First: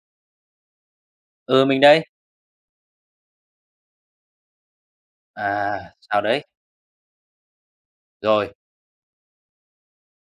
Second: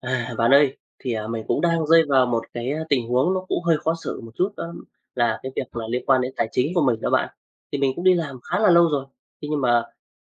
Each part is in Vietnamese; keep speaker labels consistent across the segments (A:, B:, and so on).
A: À, bạn ơi, thì, mình cũng
B: Ừ, mình
A: đang rơi
B: đây.
A: vào một cái, tình huống nó cũng hơi khó xử một chút, đó là cái việc
B: À,
A: là liên quan
B: sao
A: đến
B: đấy?
A: tài chính của mình đó bạn. Thì mình cũng đi làm
B: Rồi,
A: khá là lâu rồi, thế nhưng mà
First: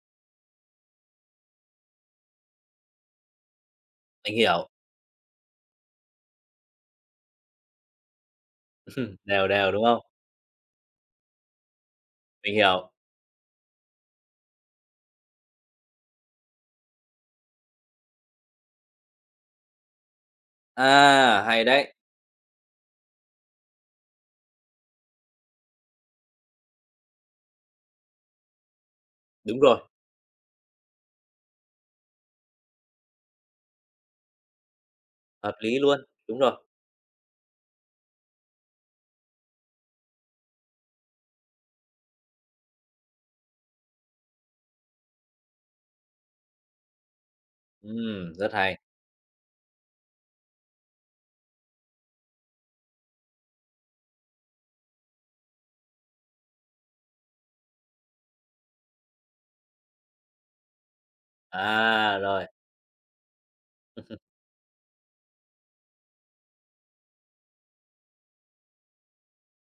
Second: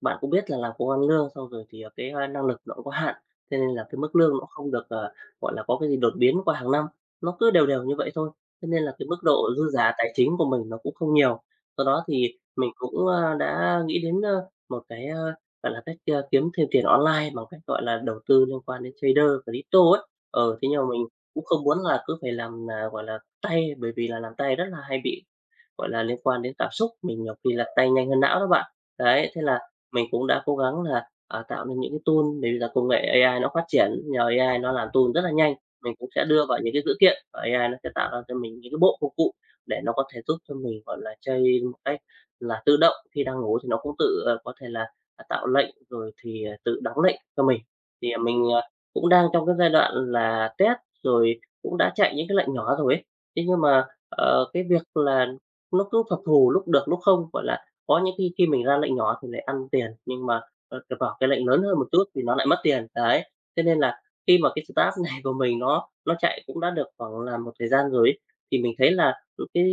A: bạn cũng biết là làm công ăn lương xong rồi thì, cái, năng lực nó cũng có hạn, thế nên là cái mức lương
B: mình
A: nó
B: hiểu.
A: không được, gọi là, có cái gì đột biến qua hàng năm, nó cứ đều đều như vậy thôi, thế nên là cái mức độ
B: Đều
A: dư
B: đều, đúng
A: giả
B: không?
A: tài chính của mình nó cũng không nhiều. Do đó thì
B: Mình
A: mình
B: hiểu.
A: cũng, đã nghĩ đến, một cái, gọi là, cách, kiếm thêm tiền online bằng cách, gọi là, đầu tư liên quan đến trader, crypto ấy. Ờ, Thế nhưng mà mình
B: À,
A: cũng không
B: hay
A: muốn
B: đấy.
A: là cứ phải làm, là gọi là, tay, bởi vì là làm tay rất là hay bị gọi là, liên quan đến cảm xúc, mình nhiều khi là tay nhanh hơn não đó bạn. Đấy, thế là
B: Đúng rồi,
A: mình cũng đã cố gắng là, tạo nên những cái tool để bây giờ công nghệ AI nó phát triển, nhờ AI nó làm tool rất là nhanh,
B: hợp lý
A: mình
B: luôn.
A: cũng sẽ
B: Đúng
A: đưa
B: rồi.
A: vào những cái dữ kiện và AI nó sẽ tạo ra cho mình những cái bộ công cụ để nó có thể giúp cho mình, gọi là, chơi một cách là tự động, khi đang ngủ thì nó cũng tự, có thể là, tạo lệnh rồi thì, tự đóng lệnh cho mình. Thì, mình,
B: Rất hay.
A: cũng đang trong cái giai đoạn là test, rồi cũng đã chạy những cái lệnh nhỏ rồi ấy. Thế nhưng mà, cái việc là nó cứ phập phù, lúc được lúc không, gọi là, có những khi khi mình ra lệnh nhỏ thì lại ăn tiền, nhưng mà, ờ, c vào cái lệnh lớn hơn một chút
B: À,
A: thì nó
B: rồi.
A: lại mất tiền, đấy. Thế nên là khi mà cái startup này của mình nó chạy cũng đã được khoảng là một thời gian rồi ấy, thì mình thấy là, cái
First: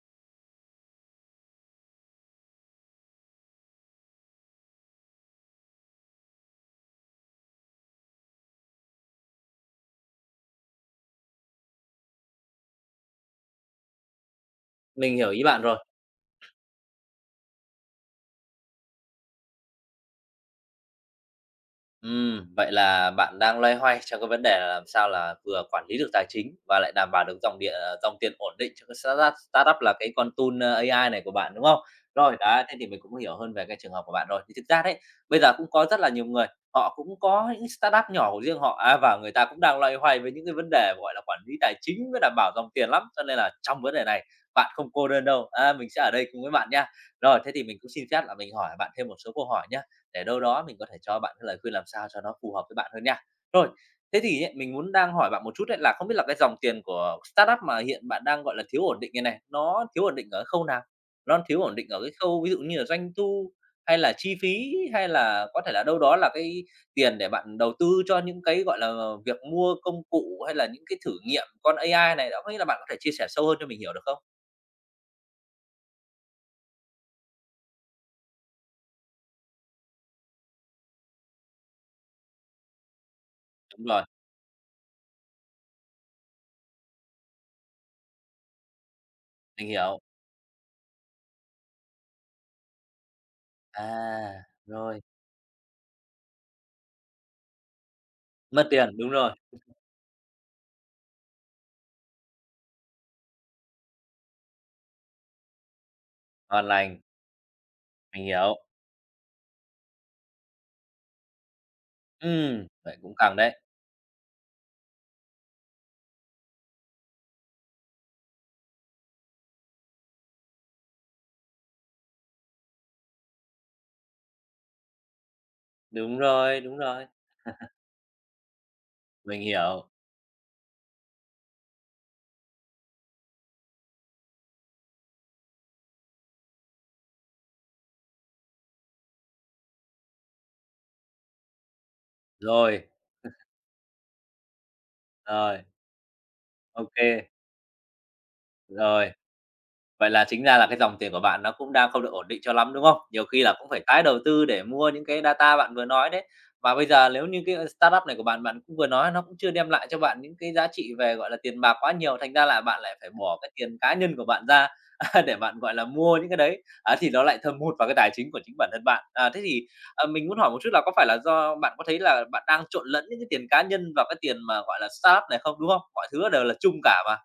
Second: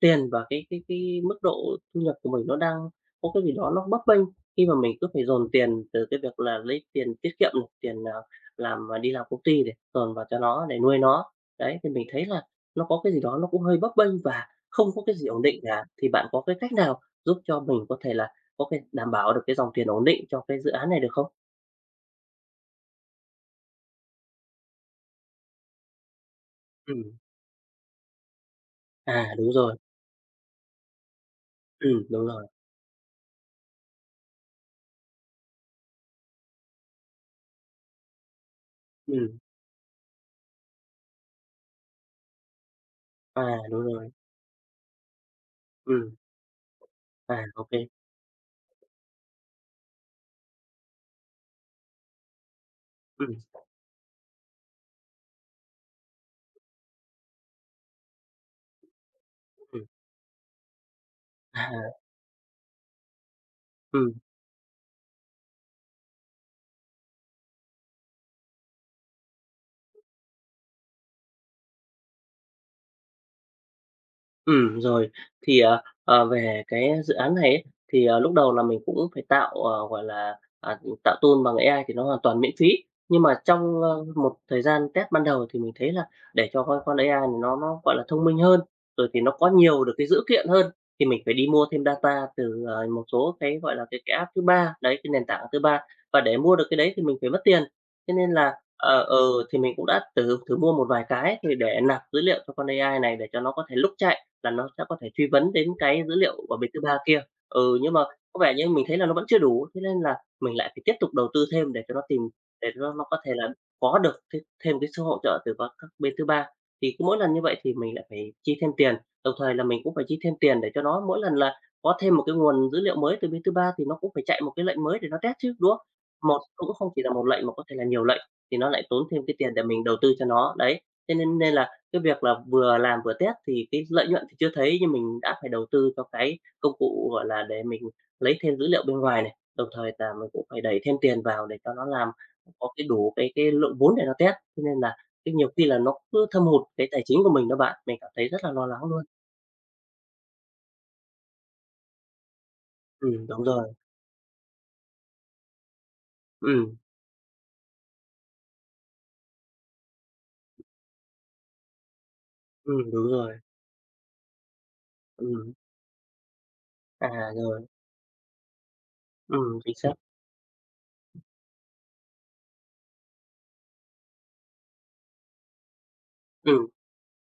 A: tiền và cái mức độ thu nhập của mình nó đang có cái gì đó nó bấp bênh, khi mà mình cứ phải dồn tiền từ cái việc là lấy tiền tiết kiệm này, tiền, đi làm công ty để dồn vào cho nó để nuôi nó. Đấy, thì mình thấy là nó có cái gì đó nó cũng hơi bấp bênh và không có cái
B: Mình
A: gì
B: hiểu
A: ổn
B: ý
A: định
B: bạn rồi.
A: cả, thì bạn có cái cách nào giúp cho mình có thể là có cái đảm bảo được cái dòng tiền ổn định cho cái dự án này được không?
B: Vậy là bạn đang loay hoay trong cái vấn đề là làm sao là vừa quản lý được tài chính và lại
A: Ừm,
B: đảm bảo được dòng điện, dòng tiền ổn định cho cái
A: à,
B: startup startup là cái con tool, ơ, AI này của bạn, đúng không?
A: đúng
B: Rồi,
A: rồi,
B: đấy, thế thì mình cũng hiểu hơn về cái trường hợp của bạn rồi. Thì thực ra đấy, bây giờ cũng có rất là nhiều người, họ cũng có những startup nhỏ của riêng họ, á, và người
A: ừm,
B: ta cũng đang loay hoay với những cái vấn đề, gọi là, quản lý tài chính với đảm bảo dòng tiền lắm, cho nên
A: à,
B: là trong
A: đúng
B: vấn đề
A: rồi,
B: này bạn không cô đơn đâu, á, mình sẽ ở
A: ừm,
B: đây cùng với bạn nha.
A: à,
B: Rồi, thế thì
A: ok,
B: mình
A: kê,
B: cũng xin phép là mình hỏi bạn thêm một số câu hỏi nhé để đâu đó mình có thể cho bạn cái lời khuyên làm sao cho nó phù hợp với bạn hơn nha.
A: ừm,
B: Rồi, thế thì ấy, mình muốn đang hỏi bạn một chút ấy là không biết là cái dòng tiền của startup mà hiện bạn đang, gọi là, thiếu ổn định như này,
A: ừm,
B: nó thiếu ổn định ở khâu nào? Nó thiếu ổn định
A: à,
B: ở cái khâu ví dụ như là doanh thu, hay
A: ừm.
B: là chi phí, hay là có thể là đâu đó là cái tiền để bạn đầu tư cho những cái, gọi là, việc mua công cụ hay là những cái thử nghiệm con AI này đó, có nghĩa là bạn có thể chia sẻ sâu hơn cho mình hiểu được không?
A: Ừ rồi. Thì, về cái dự án này ấy, thì, lúc đầu là mình cũng phải tạo, gọi là, tạo tool bằng AI thì nó hoàn toàn miễn phí. Nhưng mà trong,
B: Đúng rồi,
A: một thời gian test ban đầu thì mình thấy là để cho con AI này nó, gọi là, thông minh hơn, rồi thì nó có
B: mình
A: nhiều được
B: hiểu.
A: cái dữ kiện hơn, thì mình phải đi mua thêm data từ, một số cái, gọi là, cái app thứ
B: À,
A: ba, đấy,
B: rồi,
A: cái nền tảng thứ ba. Và để mua được cái đấy thì mình phải mất tiền. Thế nên là,
B: mất tiền, đúng rồi,
A: thì mình cũng đã thử thử mua một vài cái thì để nạp dữ liệu cho con AI này để cho nó có thể lúc chạy là nó sẽ có thể truy vấn đến cái dữ liệu của
B: ngon
A: bên thứ
B: lành,
A: ba kia. Ừ, nhưng mà
B: mình
A: có vẻ
B: hiểu.
A: như mình thấy là nó vẫn chưa đủ, thế nên là mình lại phải tiếp tục đầu tư thêm để cho nó tìm
B: Ừ
A: để cho
B: vậy
A: nó
B: cũng
A: có thể
B: cần
A: là
B: đấy.
A: có được thêm cái sự hỗ trợ từ các bên thứ ba. Thì cứ mỗi lần như vậy thì mình lại phải chi thêm tiền, đồng thời là mình cũng phải chi thêm tiền để cho nó mỗi lần là có thêm một cái nguồn dữ liệu mới từ bên thứ ba thì nó cũng phải chạy một cái lệnh mới để nó test chứ, đúng không? Một cũng
B: Đúng
A: không chỉ
B: rồi,
A: là một lệnh mà có thể là nhiều lệnh, thì nó lại tốn thêm cái
B: mình
A: tiền để mình
B: hiểu.
A: đầu tư cho nó, đấy. Thế nên nên là cái việc là vừa làm vừa test thì cái lợi nhuận thì chưa thấy, nhưng mình đã phải đầu tư cho cái công cụ, gọi là, để mình lấy thêm dữ liệu bên ngoài này, đồng thời là mình cũng phải đẩy thêm tiền vào để cho nó làm có cái
B: Rồi,
A: đủ cái lượng vốn để nó test. Cho nên là cái nhiều
B: rồi,
A: khi là nó cứ thâm hụt cái tài chính
B: OK
A: của mình đó bạn, mình cảm thấy rất là lo lắng luôn.
B: rồi. Vậy là chính ra là cái dòng tiền của bạn nó cũng đang không được ổn định cho lắm, đúng không? Nhiều
A: Đúng
B: khi là cũng
A: rồi.
B: phải tái đầu tư để mua những cái data bạn vừa nói đấy. Và
A: Ừm,
B: bây giờ nếu như cái, ờ, startup này của bạn, bạn cũng vừa nói nó cũng chưa đem lại cho bạn những cái giá trị về, gọi là, tiền bạc quá nhiều, thành ra là bạn lại
A: đúng
B: phải
A: rồi.
B: bỏ cái tiền cá nhân của bạn ra, để
A: Ừm,
B: bạn, gọi là, mua những cái đấy, á,
A: à,
B: thì nó lại thâm
A: rồi.
B: hụt vào cái tài chính của chính bản thân bạn. À, thế thì,
A: Chính xác.
B: ờ, mình muốn hỏi một chút là có phải là do bạn có thấy là bạn đang trộn lẫn những cái tiền cá nhân vào cái tiền mà, gọi là, startup này không, đúng không? Mọi thứ đều là
A: Ừm.
B: chung cả mà.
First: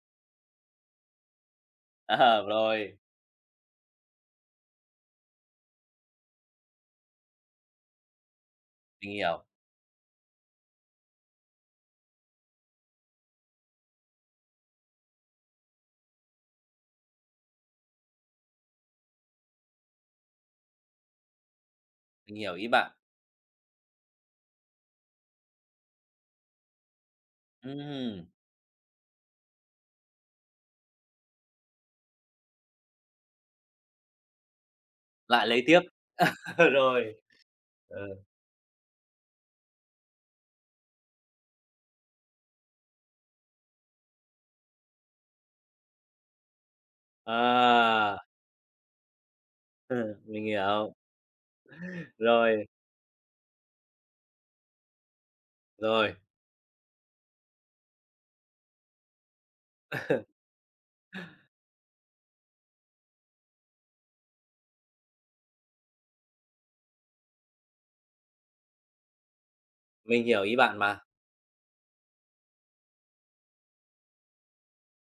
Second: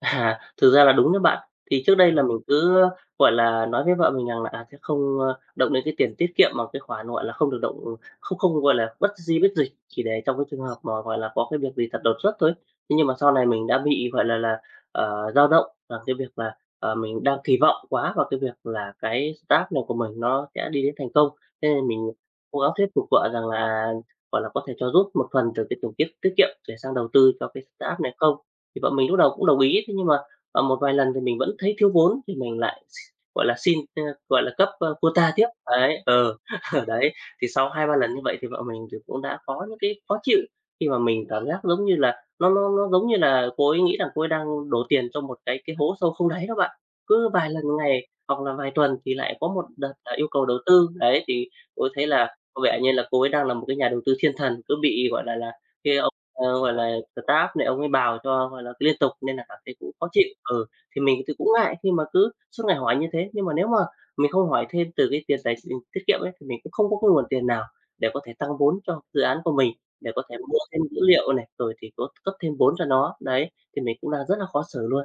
A: À, thực ra là đúng đấy bạn. Thì trước đây là mình
B: À,
A: cứ,
B: rồi,
A: gọi là, nói với vợ mình rằng là, sẽ không, động đến cái tiền tiết kiệm mà cái khoản, gọi là, không được động không không, gọi là, bất
B: mình
A: di
B: hiểu,
A: bất dịch, chỉ để trong cái trường hợp mà, gọi là, có cái việc gì thật đột xuất thôi. Thế nhưng mà sau này mình đã bị, gọi là, dao động rằng cái việc là, mình đang kỳ vọng quá vào cái việc là cái start này của mình nó sẽ đi đến thành công. Thế nên mình
B: mình hiểu
A: cố
B: ý
A: gắng thuyết
B: bạn.
A: phục vợ rằng là, gọi là, có thể cho rút một phần từ cái tiền tiết kiệm để sang đầu tư cho cái start này
B: Ừm,
A: không? Thì vợ mình lúc đầu cũng đồng ý, thế nhưng mà, một vài lần thì mình vẫn thấy thiếu vốn thì mình lại gọi là, xin, gọi là, cấp, quota
B: lại
A: tiếp.
B: lấy tiếp.
A: Đấy, ừ, đấy,
B: Rồi,
A: thì sau hai ba
B: ờ,
A: lần như vậy thì vợ mình thì cũng đã có những cái khó chịu khi mà mình cảm giác giống như là nó giống như là cô ấy nghĩ rằng cô ấy đang đổ tiền trong một cái hố sâu không đáy đó bạn. Cứ vài lần ngày
B: à,
A: hoặc là vài tuần thì lại có một đợt là yêu
B: mình
A: cầu đầu tư.
B: hiểu.
A: Đấy, thì cô ấy thấy là có
B: Rồi,
A: vẻ như là cô ấy đang là một cái nhà đầu tư thiên thần, cứ bị, gọi là, kia.
B: rồi,
A: Gọi là, staff này ông ấy bào cho, gọi là, liên tục nên là cảm thấy cũng khó chịu. Ừ, thì mình thì cũng ngại khi mà cứ suốt ngày hỏi như thế, nhưng mà nếu mà mình không hỏi thêm từ cái tiền tài mình tiết kiệm ấy, thì mình cũng không có cái nguồn tiền nào để có thể tăng vốn cho dự án của mình, để có
B: mình
A: thể
B: hiểu ý
A: mua
B: bạn
A: thêm dữ
B: mà.
A: liệu này, rồi thì có cấp thêm vốn cho nó. Đấy, thì mình cũng đang rất là khó xử luôn.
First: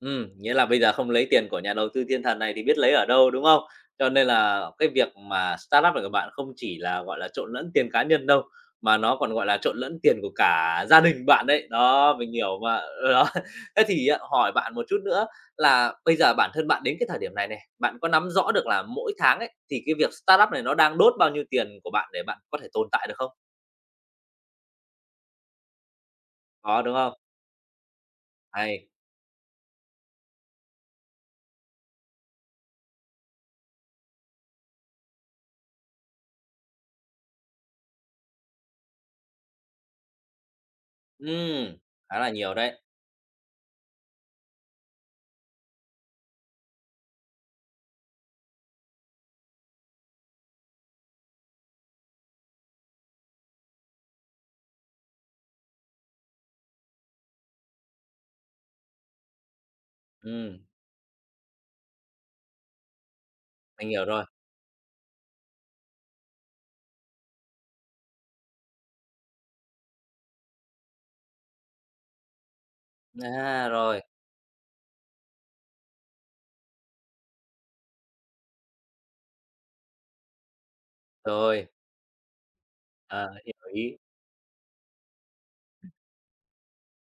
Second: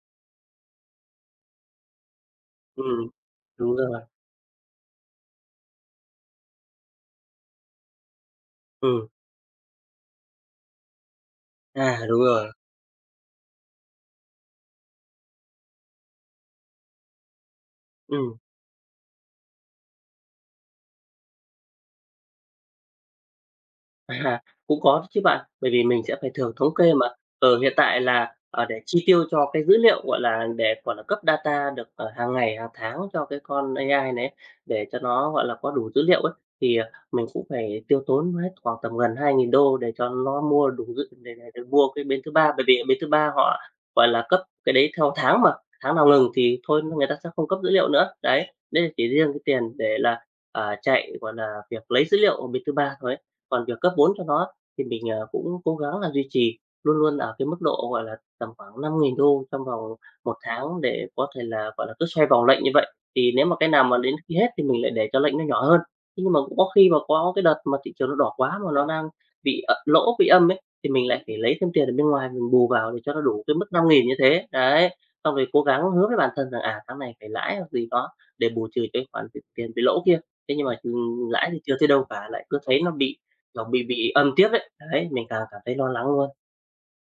B: Nghĩa là bây giờ không lấy tiền của nhà đầu tư thiên thần này thì biết lấy ở
A: Ừm,
B: đâu, đúng không?
A: đúng rồi.
B: Cho nên là cái việc mà startup up này của các bạn không chỉ là, gọi là, trộn lẫn tiền cá nhân đâu, mà
A: Ừm,
B: nó còn, gọi là, trộn lẫn tiền của cả gia đình bạn đấy.
A: à,
B: Đó,
A: đúng
B: mình
A: rồi.
B: hiểu mà, ừ, đó. Thế thì á, hỏi bạn một chút nữa là bây giờ bản thân bạn đến cái thời điểm này này, bạn có nắm
A: Ừm.
B: rõ được là mỗi tháng ấy, thì cái việc startup này nó đang đốt bao nhiêu tiền của bạn để bạn có thể tồn tại được không?
A: À, cũng có chứ bạn, bởi vì mình sẽ phải thường thống
B: Có,
A: kê
B: đúng
A: mà.
B: không?
A: Ở hiện tại là, để
B: Hay.
A: chi tiêu cho cái dữ liệu, gọi là, để, gọi là, cấp data được, hàng ngày, hàng tháng cho cái con AI này ấy, để cho nó, gọi là, có đủ dữ liệu ấy, thì, mình cũng phải tiêu tốn hết khoảng tầm gần 2.000 đô để cho nó mua đủ dữ để
B: Ừm,
A: mua cái
B: khá
A: bên thứ
B: là
A: ba,
B: nhiều
A: bởi
B: đấy.
A: vì bên thứ ba họ, gọi là, cấp cái đấy theo tháng mà, tháng nào ngừng thì thôi người ta sẽ không cấp dữ liệu nữa. Đấy, đấy là chỉ riêng cái tiền để là, chạy, gọi là, việc lấy dữ liệu ở bên thứ ba thôi ấy. Còn việc cấp vốn cho nó thì mình, cũng cố gắng là duy trì luôn luôn ở cái mức độ, gọi là, tầm khoảng 5.000 đô trong vòng một
B: Ừm,
A: tháng để có thể là, gọi là, cứ xoay vòng lệnh như vậy. Thì nếu mà cái nào
B: mình
A: mà
B: hiểu
A: đến
B: rồi.
A: khi hết thì mình lại để cho lệnh nó nhỏ hơn. Thế nhưng mà cũng có khi mà có cái đợt mà thị trường nó đỏ quá mà nó đang bị lỗ, bị âm ấy, thì mình lại phải lấy thêm tiền ở bên ngoài mình bù vào để cho nó đủ cái mức
B: À,
A: năm
B: rồi,
A: nghìn như thế. Đấy, xong rồi cố gắng hứa với bản thân rằng, tháng này phải lãi hoặc gì đó để bù trừ cái khoản tiền bị lỗ kia. Thế nhưng mà, lãi thì
B: rồi.
A: chưa thấy đâu cả, lại cứ thấy nó bị
B: Ờ, hiểu
A: Kiểu,
B: ý.
A: bị âm tiếp ấy, đấy, mình càng cảm thấy lo lắng luôn.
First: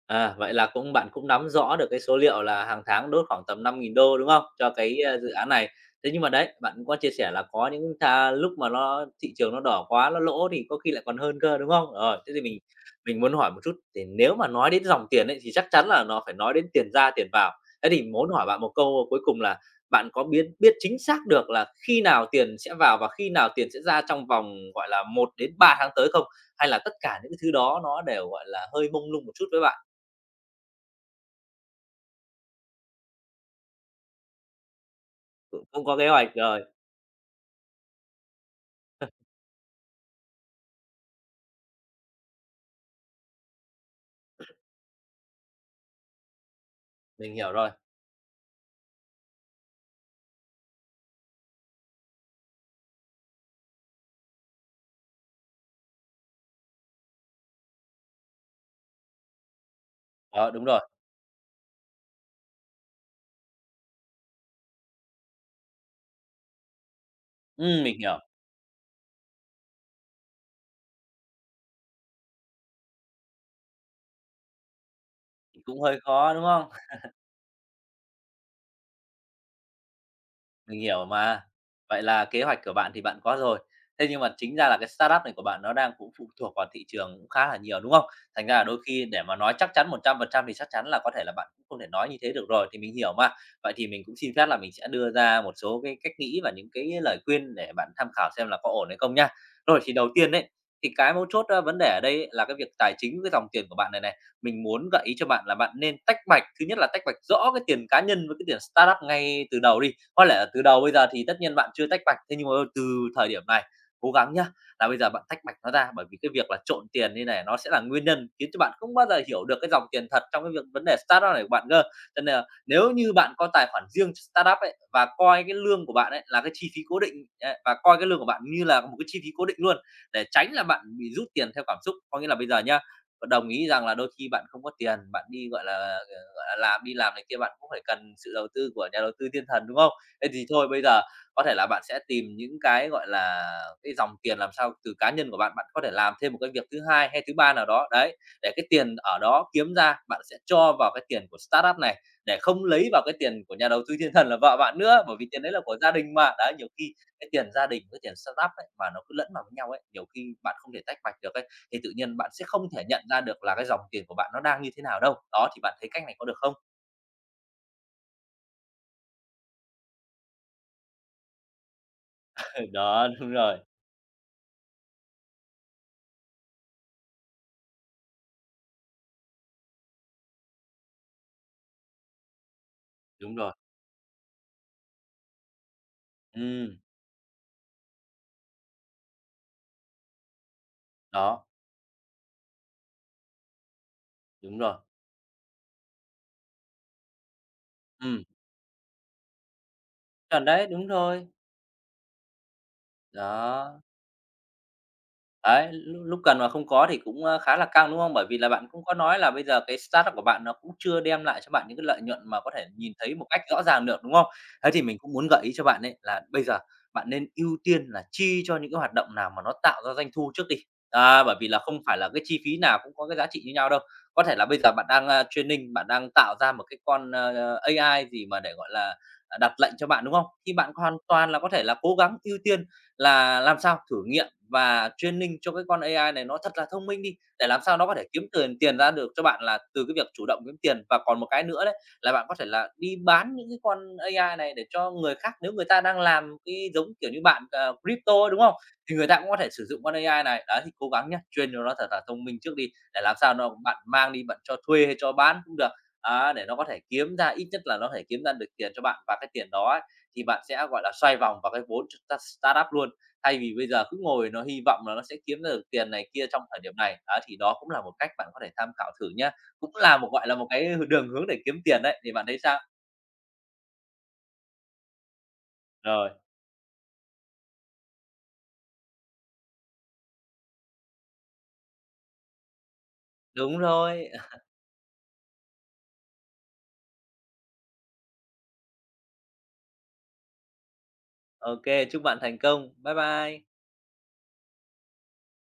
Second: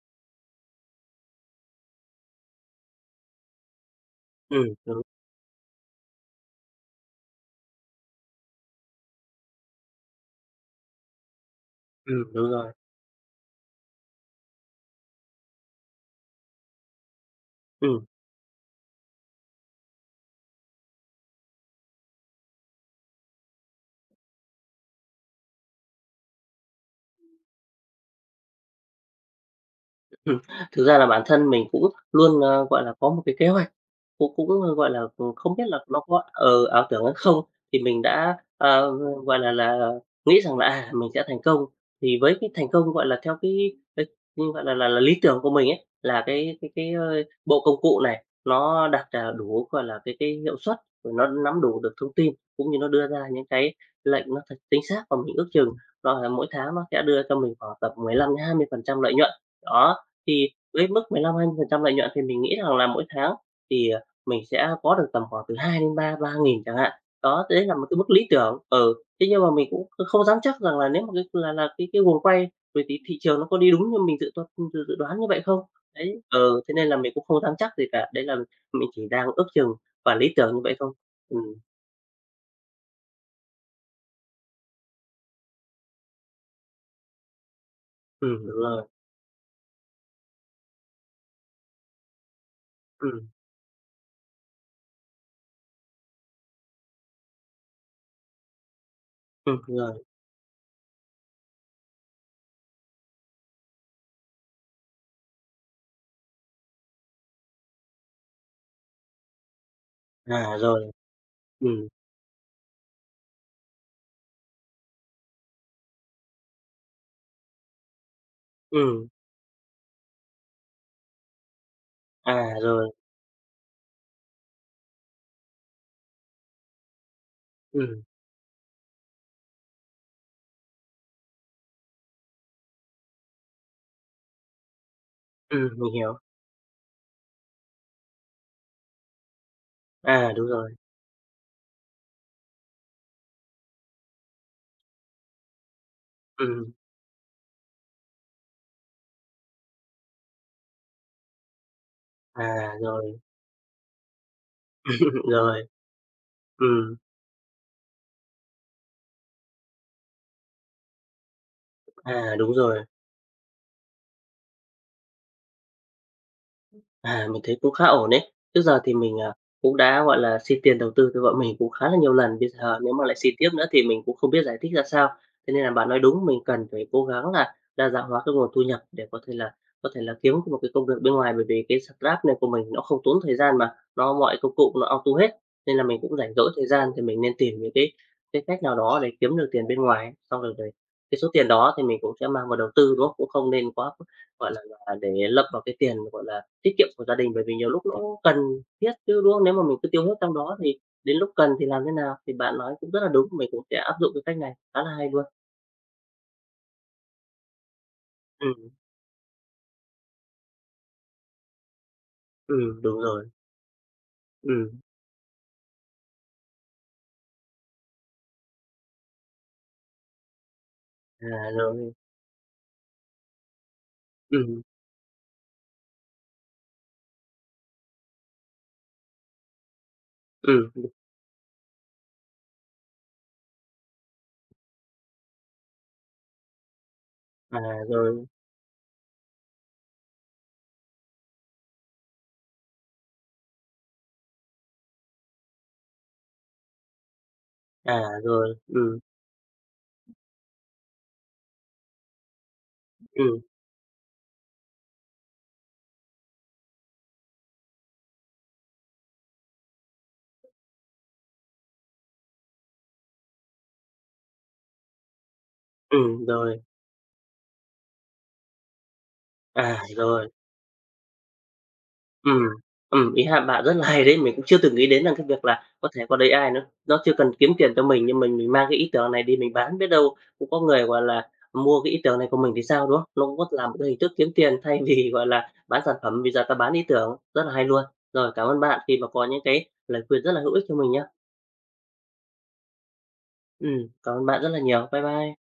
B: À, vậy là cũng bạn cũng nắm rõ được cái số liệu là hàng tháng đốt khoảng tầm 5.000 đô, đúng không? Cho cái,
A: Đúng,
B: a, dự án này. Thế nhưng mà đấy, bạn cũng có chia sẻ là có những tha lúc mà nó thị trường nó đỏ quá, nó lỗ thì có khi lại còn hơn cơ, đúng không? Rồi, thế thì
A: đúng
B: mình
A: rồi,
B: mình muốn hỏi một chút, thì nếu mà nói đến dòng tiền ấy, thì chắc chắn là nó phải nói đến tiền ra tiền vào. Thế thì
A: ừm.
B: muốn hỏi bạn một câu cuối cùng là bạn có biết biết chính xác được là khi nào tiền sẽ vào và khi nào tiền sẽ ra trong vòng, gọi là, 1 đến 3 tháng tới không? Hay là tất cả những thứ đó nó đều, gọi là, hơi mông lung một chút với bạn?
A: Ừm, thực ra là bản thân mình cũng luôn, gọi là, có một cái kế hoạch, cũng cũng, gọi là, không biết
B: Cũng
A: là
B: cũng có
A: nó
B: kế
A: có
B: hoạch rồi,
A: ảo tưởng hay không, thì mình đã, gọi là, nghĩ rằng là, mình sẽ thành công. Thì với cái thành công, gọi là, theo cái, gọi là, lý tưởng của mình ấy, là cái,
B: mình hiểu
A: bộ
B: rồi.
A: công cụ này nó đặt, đủ, gọi là, cái hiệu suất, rồi nó nắm đủ được thông tin, cũng như nó đưa ra những cái lệnh nó thật chính xác và mình ước chừng, là mỗi tháng nó sẽ đưa cho mình khoảng tầm 15-20% lợi nhuận, đó. Thì
B: Đó, đúng rồi.
A: với mức 15-20% lợi nhuận thì mình nghĩ rằng là mỗi tháng thì, mình sẽ có được tầm khoảng từ 2 đến ba ba nghìn chẳng hạn. Đó, đấy là một cái
B: Mình
A: mức
B: hiểu,
A: lý tưởng, thế nhưng mà mình cũng không dám chắc rằng là nếu mà cái là cái guồng quay về thị thị trường nó có đi đúng như mình dự toa dự dự đoán như vậy không?
B: thì cũng hơi
A: Đấy,
B: khó, đúng không?
A: thế nên là mình cũng không dám chắc gì cả, đấy là mình chỉ đang ước chừng và lý tưởng như vậy
B: Mình
A: không.
B: hiểu mà.
A: Ừm,
B: Vậy là kế hoạch của bạn thì bạn có rồi. Thế nhưng mà chính ra là cái startup này của bạn nó đang cũng phụ thuộc vào thị trường cũng khá là nhiều, đúng không? Thành ra
A: đúng
B: là đôi
A: rồi,
B: khi để mà nói chắc chắn 100% thì chắc chắn là có thể là bạn cũng không thể nói như thế được rồi, thì mình hiểu
A: ừm,
B: mà. Vậy thì mình cũng xin phép là mình sẽ đưa ra một số cái cách nghĩ và những cái lời khuyên để bạn tham khảo xem là có ổn hay không nha. Rồi, thì
A: rồi,
B: đầu tiên đấy thì cái mấu chốt, a, vấn đề ở đây ấy là cái việc tài chính với dòng tiền của bạn này này. Mình muốn gợi ý cho bạn là bạn nên tách bạch, thứ nhất là tách bạch rõ cái tiền cá nhân với cái tiền startup ngay từ đầu đi. Có lẽ là
A: à,
B: từ đầu
A: rồi,
B: bây giờ thì tất nhiên bạn chưa
A: ừm,
B: tách bạch, thế nhưng mà từ thời điểm này cố gắng nhá, là bây giờ bạn tách bạch nó ra, bởi vì cái việc là trộn tiền như này nó sẽ là nguyên nhân khiến cho bạn không bao
A: ừm,
B: giờ hiểu được cái dòng tiền thật trong cái việc vấn đề startup này của bạn cơ. Cho nên là
A: à,
B: nếu
A: rồi,
B: như bạn có tài khoản riêng cho startup ấy, và coi cái lương của bạn ấy là cái chi phí cố định ấy, và coi
A: ừm,
B: cái lương của bạn như là một cái chi phí cố định luôn, để tránh là bạn bị rút tiền theo cảm xúc. Có nghĩa là bây giờ nhá, đồng ý rằng là đôi khi bạn không có tiền, bạn đi, gọi là,
A: mình
B: ờ,
A: hiểu,
B: gọi là, làm đi làm này kia, bạn cũng phải cần sự đầu tư của nhà đầu tư thiên thần, đúng không? Thế
A: à, đúng
B: thì thôi
A: rồi,
B: bây giờ có thể là bạn sẽ tìm những cái, gọi là, cái dòng tiền làm sao từ cá nhân của bạn, bạn có thể làm thêm một cái việc
A: ừm.
B: thứ hai hay thứ ba nào đó, đấy, để cái tiền ở đó kiếm ra bạn sẽ cho vào cái tiền của startup này, để không
A: À,
B: lấy vào cái
A: rồi,
B: tiền của nhà đầu tư thiên thần là vợ bạn nữa, bởi vì tiền đấy là
A: rồi,
B: của gia đình mà. Đấy, nhiều khi
A: ừm,
B: cái tiền gia đình với tiền startup ấy mà nó cứ lẫn vào với nhau ấy, nhiều khi bạn không thể tách bạch được ấy, thì tự nhiên bạn
A: à,
B: sẽ
A: đúng
B: không
A: rồi.
B: thể nhận ra được là cái dòng tiền của bạn nó đang như thế nào đâu. Đó, thì bạn thấy cách này có được không?
A: À, mình thấy cũng khá ổn đấy. Trước giờ thì mình, cũng đã, gọi là, xin tiền đầu tư từ vợ mình cũng khá là nhiều lần, bây giờ nếu mà
B: Đó,
A: lại
B: đúng
A: xin tiếp
B: rồi,
A: nữa thì mình cũng không biết giải thích ra sao. Thế nên là bạn nói đúng, mình cần phải cố gắng là đa dạng hóa cái nguồn thu nhập để có thể là kiếm một cái công việc bên ngoài, bởi vì cái Scrap này của mình nó không tốn
B: đúng
A: thời
B: rồi.
A: gian mà, nó mọi công cụ nó auto hết, nên là mình cũng rảnh rỗi thời
B: Ừ,
A: gian thì mình nên tìm những cái cách nào đó để kiếm được tiền bên ngoài. Xong rồi rồi cái số
B: đó.
A: tiền đó thì mình cũng sẽ mang vào đầu tư, đúng không? Cũng không nên quá, gọi
B: Đúng
A: là
B: rồi,
A: là, để lấp vào cái tiền, gọi là tiết kiệm của gia đình, bởi vì nhiều lúc nó cũng
B: ừm,
A: cần thiết chứ, đúng không? Nếu mà mình cứ tiêu hết trong
B: chuẩn
A: đó
B: đấy,
A: thì
B: đúng
A: đến
B: rồi,
A: lúc cần thì làm thế nào? Thì bạn nói cũng rất là đúng, mình cũng sẽ
B: đó.
A: áp dụng cái cách này, khá là hay luôn.
B: Đấy, lúc lúc cần mà không có thì cũng, ơ, khá là căng, đúng không? Bởi vì là bạn
A: Ừm,
B: cũng có nói là bây giờ cái startup của bạn nó cũng chưa đem lại cho bạn những cái lợi nhuận mà có thể nhìn
A: đúng
B: thấy một
A: rồi.
B: cách rõ ràng được, đúng không? Thế
A: Ừm,
B: thì mình cũng muốn gợi ý cho bạn ấy là bây giờ bạn nên ưu tiên là chi cho những cái hoạt động nào mà nó tạo ra doanh thu trước đi. À,
A: à,
B: bởi vì là không
A: rồi,
B: phải là cái chi phí nào cũng có cái giá trị như nhau đâu. Có thể là bây
A: ừm,
B: giờ bạn đang, a, training, bạn đang tạo ra một cái con, ơ, AI gì mà để, gọi là, à, đặt lệnh cho bạn, đúng không? Thì bạn
A: ừm,
B: hoàn toàn là có thể là cố gắng ưu tiên là làm sao thử nghiệm và training cho cái con AI này nó thật là thông minh đi, để
A: à,
B: làm sao nó có thể kiếm
A: rồi,
B: tiền tiền ra được cho bạn là từ cái việc chủ động kiếm tiền. Và còn một cái nữa đấy là bạn có thể là đi bán những cái con AI này để cho người khác nếu người ta đang làm cái giống, kiểu như, bạn, ờ,
A: à,
B: crypto đúng
A: rồi,
B: không? Thì người ta cũng có thể sử dụng con AI này. Đấy, thì cố gắng nhé chuyên cho nó thật là thông minh trước đi, để làm sao
A: ừm,
B: nó bạn mang đi bạn cho thuê hay cho bán cũng được, á, để nó có thể kiếm ra ít nhất là nó có thể kiếm ra được tiền cho bạn và cái tiền đó thì bạn sẽ, gọi là, xoay vòng vào cái vốn tr ta startup luôn, thay vì bây giờ cứ ngồi nó hy vọng là nó sẽ kiếm ra được tiền này kia trong
A: rồi,
B: thời điểm này. Đó, thì đó cũng là một cách bạn có thể tham khảo thử nhá, cũng
A: à,
B: là một, gọi
A: rồi.
B: là, một cái đường hướng để kiếm tiền đấy, thì bạn thấy
A: Ừm,
B: sao?
A: ý ha, bạn rất là hay đấy, mình cũng chưa từng nghĩ đến rằng cái việc là có thể
B: Rồi.
A: có AI nó chưa cần kiếm tiền cho mình, nhưng mình mang cái ý tưởng này đi mình bán, biết đâu cũng có người, gọi là, mua cái ý tưởng này của mình thì sao, đúng không? Nó cũng có
B: Đúng
A: làm một cái hình
B: rồi,
A: thức kiếm tiền thay vì, gọi là, bán sản phẩm, bây giờ ta bán ý tưởng, rất là hay luôn. Rồi, cảm ơn bạn khi mà có những cái lời khuyên rất là hữu ích cho mình nhá.
B: ok chúc bạn thành công. Bye bye.
A: Cảm ơn bạn rất là nhiều. Bye bye.